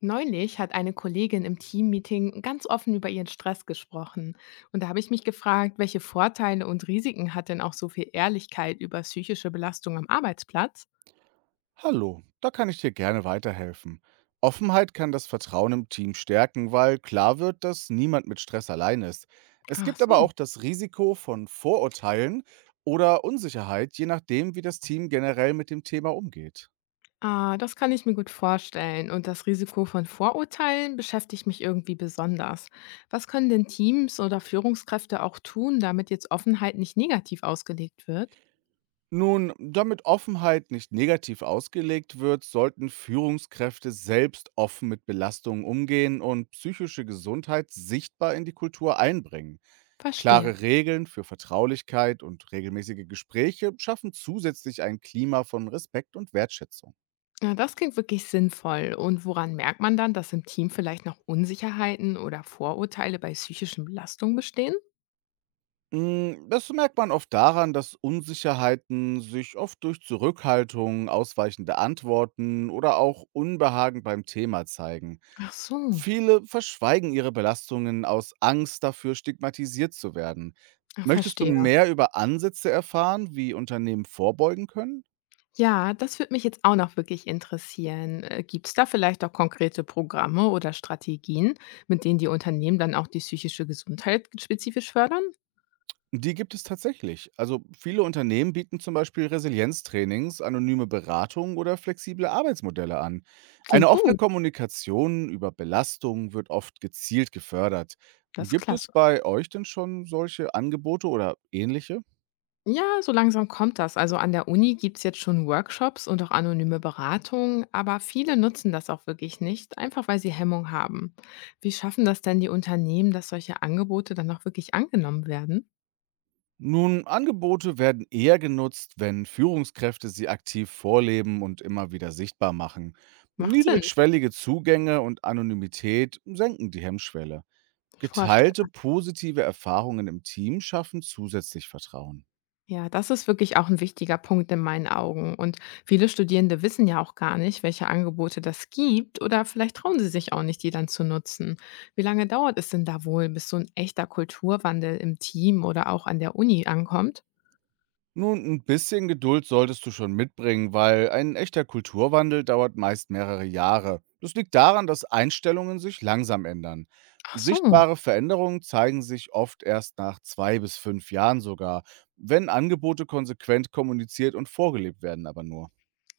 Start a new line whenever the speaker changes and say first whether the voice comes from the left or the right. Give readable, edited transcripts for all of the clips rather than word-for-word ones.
left: Neulich hat eine Kollegin im Teammeeting ganz offen über ihren Stress gesprochen. Und da habe ich mich gefragt, welche Vorteile und Risiken hat denn auch so viel Ehrlichkeit über psychische Belastung am Arbeitsplatz?
right: Hallo, da kann ich dir gerne weiterhelfen. Offenheit kann das Vertrauen im Team stärken, weil klar wird, dass niemand mit Stress allein ist. Es
left: Ach
right: gibt aber
left: so.
right: auch das Risiko von Vorurteilen oder Unsicherheit, je nachdem, wie das Team generell mit dem Thema umgeht.
left: Ah, das kann ich mir gut vorstellen. Und das Risiko von Vorurteilen beschäftigt mich irgendwie besonders. Was können denn Teams oder Führungskräfte auch tun, damit jetzt Offenheit nicht negativ ausgelegt wird?
right: Nun, damit Offenheit nicht negativ ausgelegt wird, sollten Führungskräfte selbst offen mit Belastungen umgehen und psychische Gesundheit sichtbar in die Kultur einbringen.
left: Verstehe.
right: Klare Regeln für Vertraulichkeit und regelmäßige Gespräche schaffen zusätzlich ein Klima von Respekt und Wertschätzung.
left: Ja, das klingt wirklich sinnvoll. Und woran merkt man dann, dass im Team vielleicht noch Unsicherheiten oder Vorurteile bei psychischen Belastungen bestehen?
right: Das merkt man oft daran, dass Unsicherheiten sich oft durch Zurückhaltung, ausweichende Antworten oder auch Unbehagen beim Thema zeigen.
left: Ach so.
right: Viele verschweigen ihre Belastungen aus Angst dafür, stigmatisiert zu werden.
left: Ach,
right: Möchtest du
left: verstehe.
right: mehr über Ansätze erfahren, wie Unternehmen vorbeugen können?
left: Ja, das würde mich jetzt auch noch wirklich interessieren. Gibt es da vielleicht auch konkrete Programme oder Strategien, mit denen die Unternehmen dann auch die psychische Gesundheit spezifisch fördern?
right: Die gibt es tatsächlich. Also viele Unternehmen bieten zum Beispiel Resilienztrainings, anonyme Beratung oder flexible Arbeitsmodelle an. Eine
left: Klingt
right: offene
left: gut.
right: Kommunikation über Belastungen wird oft gezielt gefördert.
left: Das ist
right: Gibt es
left: klasse.
right: bei euch denn schon solche Angebote oder ähnliche?
left: Ja, so langsam kommt das. Also an der Uni gibt es jetzt schon Workshops und auch anonyme Beratungen, aber viele nutzen das auch wirklich nicht, einfach weil sie Hemmung haben. Wie schaffen das denn die Unternehmen, dass solche Angebote dann auch wirklich angenommen werden?
right: Nun, Angebote werden eher genutzt, wenn Führungskräfte sie aktiv vorleben und immer wieder sichtbar machen.
left: Macht Sinn,
right: Niedrigschwellige Zugänge und Anonymität senken die Hemmschwelle. Geteilte
left: vorstellbar.
right: positive Erfahrungen im Team schaffen zusätzlich Vertrauen.
left: Ja, das ist wirklich auch ein wichtiger Punkt in meinen Augen. Und viele Studierende wissen ja auch gar nicht, welche Angebote das gibt oder vielleicht trauen sie sich auch nicht, die dann zu nutzen. Wie lange dauert es denn da wohl, bis so ein echter Kulturwandel im Team oder auch an der Uni ankommt?
right: Nun, ein bisschen Geduld solltest du schon mitbringen, weil ein echter Kulturwandel dauert meist mehrere Jahre. Das liegt daran, dass Einstellungen sich langsam ändern.
left: Ach so.
right: Sichtbare Veränderungen zeigen sich oft erst nach 2 bis 5 Jahren sogar, wenn Angebote konsequent kommuniziert und vorgelebt werden, aber nur.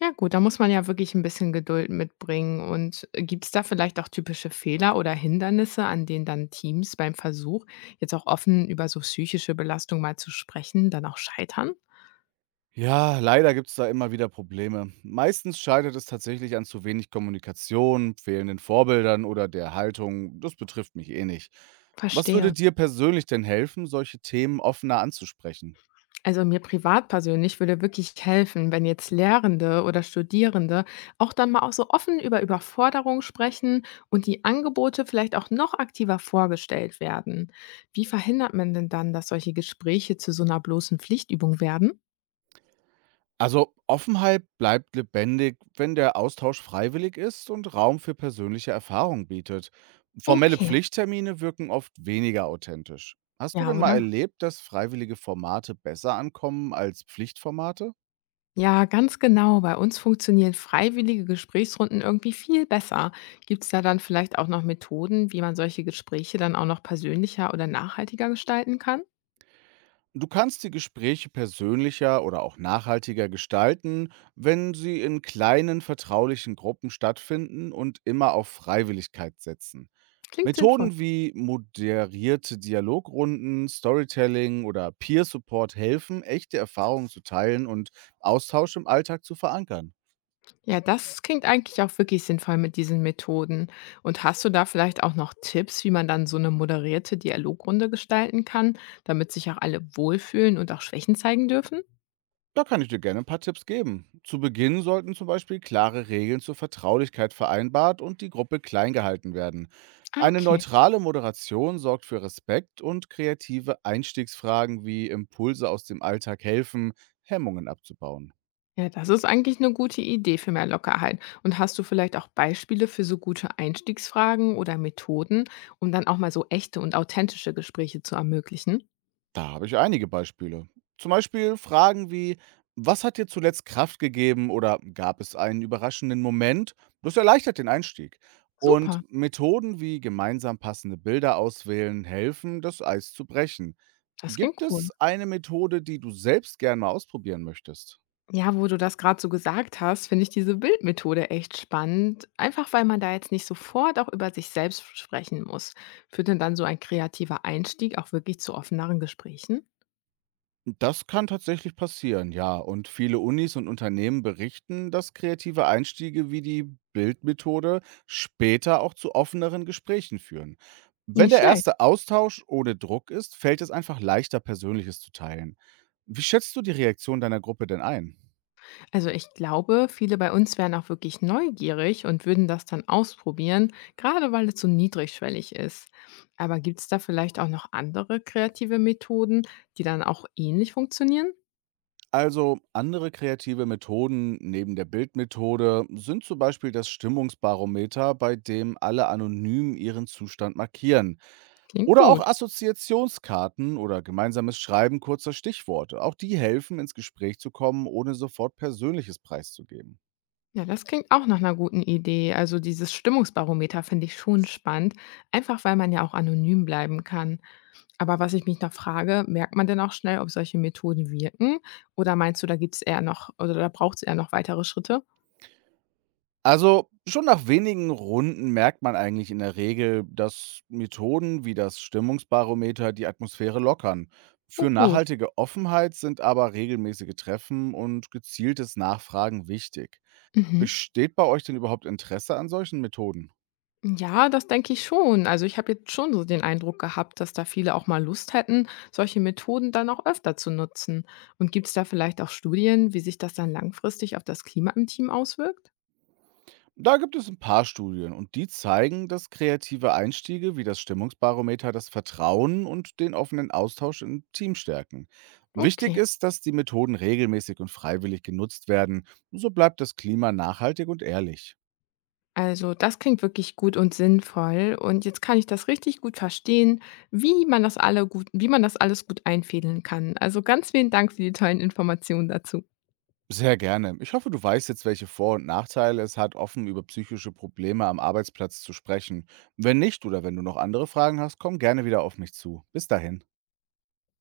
left: Ja gut, da muss man ja wirklich ein bisschen Geduld mitbringen und gibt es da vielleicht auch typische Fehler oder Hindernisse, an denen dann Teams beim Versuch, jetzt auch offen über so psychische Belastung mal zu sprechen, dann auch scheitern?
right: Ja, leider gibt es da immer wieder Probleme. Meistens scheitert es tatsächlich an zu wenig Kommunikation, fehlenden Vorbildern oder der Haltung, das betrifft mich eh nicht. Was würde
left: Verstehe.
right: dir persönlich denn helfen, solche Themen offener anzusprechen?
left: Also, mir privat persönlich würde wirklich helfen, wenn jetzt Lehrende oder Studierende auch dann mal auch so offen über Überforderung sprechen und die Angebote vielleicht auch noch aktiver vorgestellt werden. Wie verhindert man denn dann, dass solche Gespräche zu so einer bloßen Pflichtübung werden?
right: Also Offenheit bleibt lebendig, wenn der Austausch freiwillig ist und Raum für persönliche Erfahrungen bietet. Formelle
left: Okay,
right: Pflichttermine wirken oft weniger authentisch. Hast du
left: ja,
right: denn mal
left: oder?
right: erlebt, dass freiwillige Formate besser ankommen als Pflichtformate?
left: Ja, ganz genau. Bei uns funktionieren freiwillige Gesprächsrunden irgendwie viel besser. Gibt es da dann vielleicht auch noch Methoden, wie man solche Gespräche dann auch noch persönlicher oder nachhaltiger gestalten kann?
right: Du kannst die Gespräche persönlicher oder auch nachhaltiger gestalten, wenn sie in kleinen vertraulichen Gruppen stattfinden und immer auf Freiwilligkeit setzen.
left: Klingt sinnvoll.
right: Methoden wie moderierte Dialogrunden, Storytelling oder Peer Support helfen, echte Erfahrungen zu teilen und Austausch im Alltag zu verankern.
left: Ja, das klingt eigentlich auch wirklich sinnvoll mit diesen Methoden. Und hast du da vielleicht auch noch Tipps, wie man dann so eine moderierte Dialogrunde gestalten kann, damit sich auch alle wohlfühlen und auch Schwächen zeigen dürfen?
right: Da kann ich dir gerne ein paar Tipps geben. Zu Beginn sollten zum Beispiel klare Regeln zur Vertraulichkeit vereinbart und die Gruppe klein gehalten werden.
left: Ah,
right: Eine
left: okay.
right: neutrale Moderation sorgt für Respekt, und kreative Einstiegsfragen wie Impulse aus dem Alltag helfen, Hemmungen abzubauen.
left: Ja, das ist eigentlich eine gute Idee für mehr Lockerheit. Und hast du vielleicht auch Beispiele für so gute Einstiegsfragen oder Methoden, um dann auch mal so echte und authentische Gespräche zu ermöglichen?
right: Da habe ich einige Beispiele. Zum Beispiel Fragen wie: Was hat dir zuletzt Kraft gegeben oder gab es einen überraschenden Moment? Das erleichtert den Einstieg. Und
left: Super,
right: Methoden wie gemeinsam passende Bilder auswählen helfen, das Eis zu brechen.
left: das klingt
right: Gibt
left: cool.
right: es eine Methode, die du selbst gern mal ausprobieren möchtest?
left: Ja, wo du das gerade so gesagt hast, finde ich diese Bildmethode echt spannend, einfach weil man da jetzt nicht sofort auch über sich selbst sprechen muss. Führt denn dann so ein kreativer Einstieg auch wirklich zu offeneren Gesprächen?
right: Das kann tatsächlich passieren, ja. Und viele Unis und Unternehmen berichten, dass kreative Einstiege wie die Bildmethode später auch zu offeneren Gesprächen führen. Wenn
left: Nicht
right: der
left: schlecht.
right: erste Austausch ohne Druck ist, fällt es einfach leichter, Persönliches zu teilen. Wie schätzt du die Reaktion deiner Gruppe denn ein?
left: Also ich glaube, viele bei uns wären auch wirklich neugierig und würden das dann ausprobieren, gerade weil es so niedrigschwellig ist. Aber gibt es da vielleicht auch noch andere kreative Methoden, die dann auch ähnlich funktionieren?
right: Also, andere kreative Methoden neben der Bildmethode sind zum Beispiel das Stimmungsbarometer, bei dem alle anonym ihren Zustand markieren.
left: Klingt
right: Oder auch
left: gut.
right: Assoziationskarten oder gemeinsames Schreiben kurzer Stichworte. Auch die helfen, ins Gespräch zu kommen, ohne sofort Persönliches preiszugeben.
left: Ja, das klingt auch nach einer guten Idee. Also dieses Stimmungsbarometer finde ich schon spannend, einfach weil man ja auch anonym bleiben kann. Aber was ich mich noch frage, merkt man denn auch schnell, ob solche Methoden wirken? Oder meinst du, da gibt es eher noch, oder da braucht es eher noch weitere Schritte?
right: Also schon nach wenigen Runden merkt man eigentlich in der Regel, dass Methoden wie das Stimmungsbarometer die Atmosphäre lockern.
left: Oh
right: Für
left: gut.
right: nachhaltige Offenheit sind aber regelmäßige Treffen und gezieltes Nachfragen wichtig.
left: Mhm.
right: Besteht bei euch denn überhaupt Interesse an solchen Methoden?
left: Ja, das denke ich schon. Also ich habe jetzt schon so den Eindruck gehabt, dass da viele auch mal Lust hätten, solche Methoden dann auch öfter zu nutzen. Und gibt es da vielleicht auch Studien, wie sich das dann langfristig auf das Klima im Team auswirkt?
right: Da gibt es ein paar Studien und die zeigen, dass kreative Einstiege wie das Stimmungsbarometer das Vertrauen und den offenen Austausch im Team stärken. Wichtig
left: Okay.
right: ist, dass die Methoden regelmäßig und freiwillig genutzt werden. So bleibt das Klima nachhaltig und ehrlich.
left: Also das klingt wirklich gut und sinnvoll. Und jetzt kann ich das richtig gut verstehen, wie man das alles gut einfädeln kann. Also ganz vielen Dank für die tollen Informationen dazu.
right: Sehr gerne. Ich hoffe, du weißt jetzt, welche Vor- und Nachteile es hat, offen über psychische Probleme am Arbeitsplatz zu sprechen. Wenn nicht oder wenn du noch andere Fragen hast, komm gerne wieder auf mich zu. Bis dahin.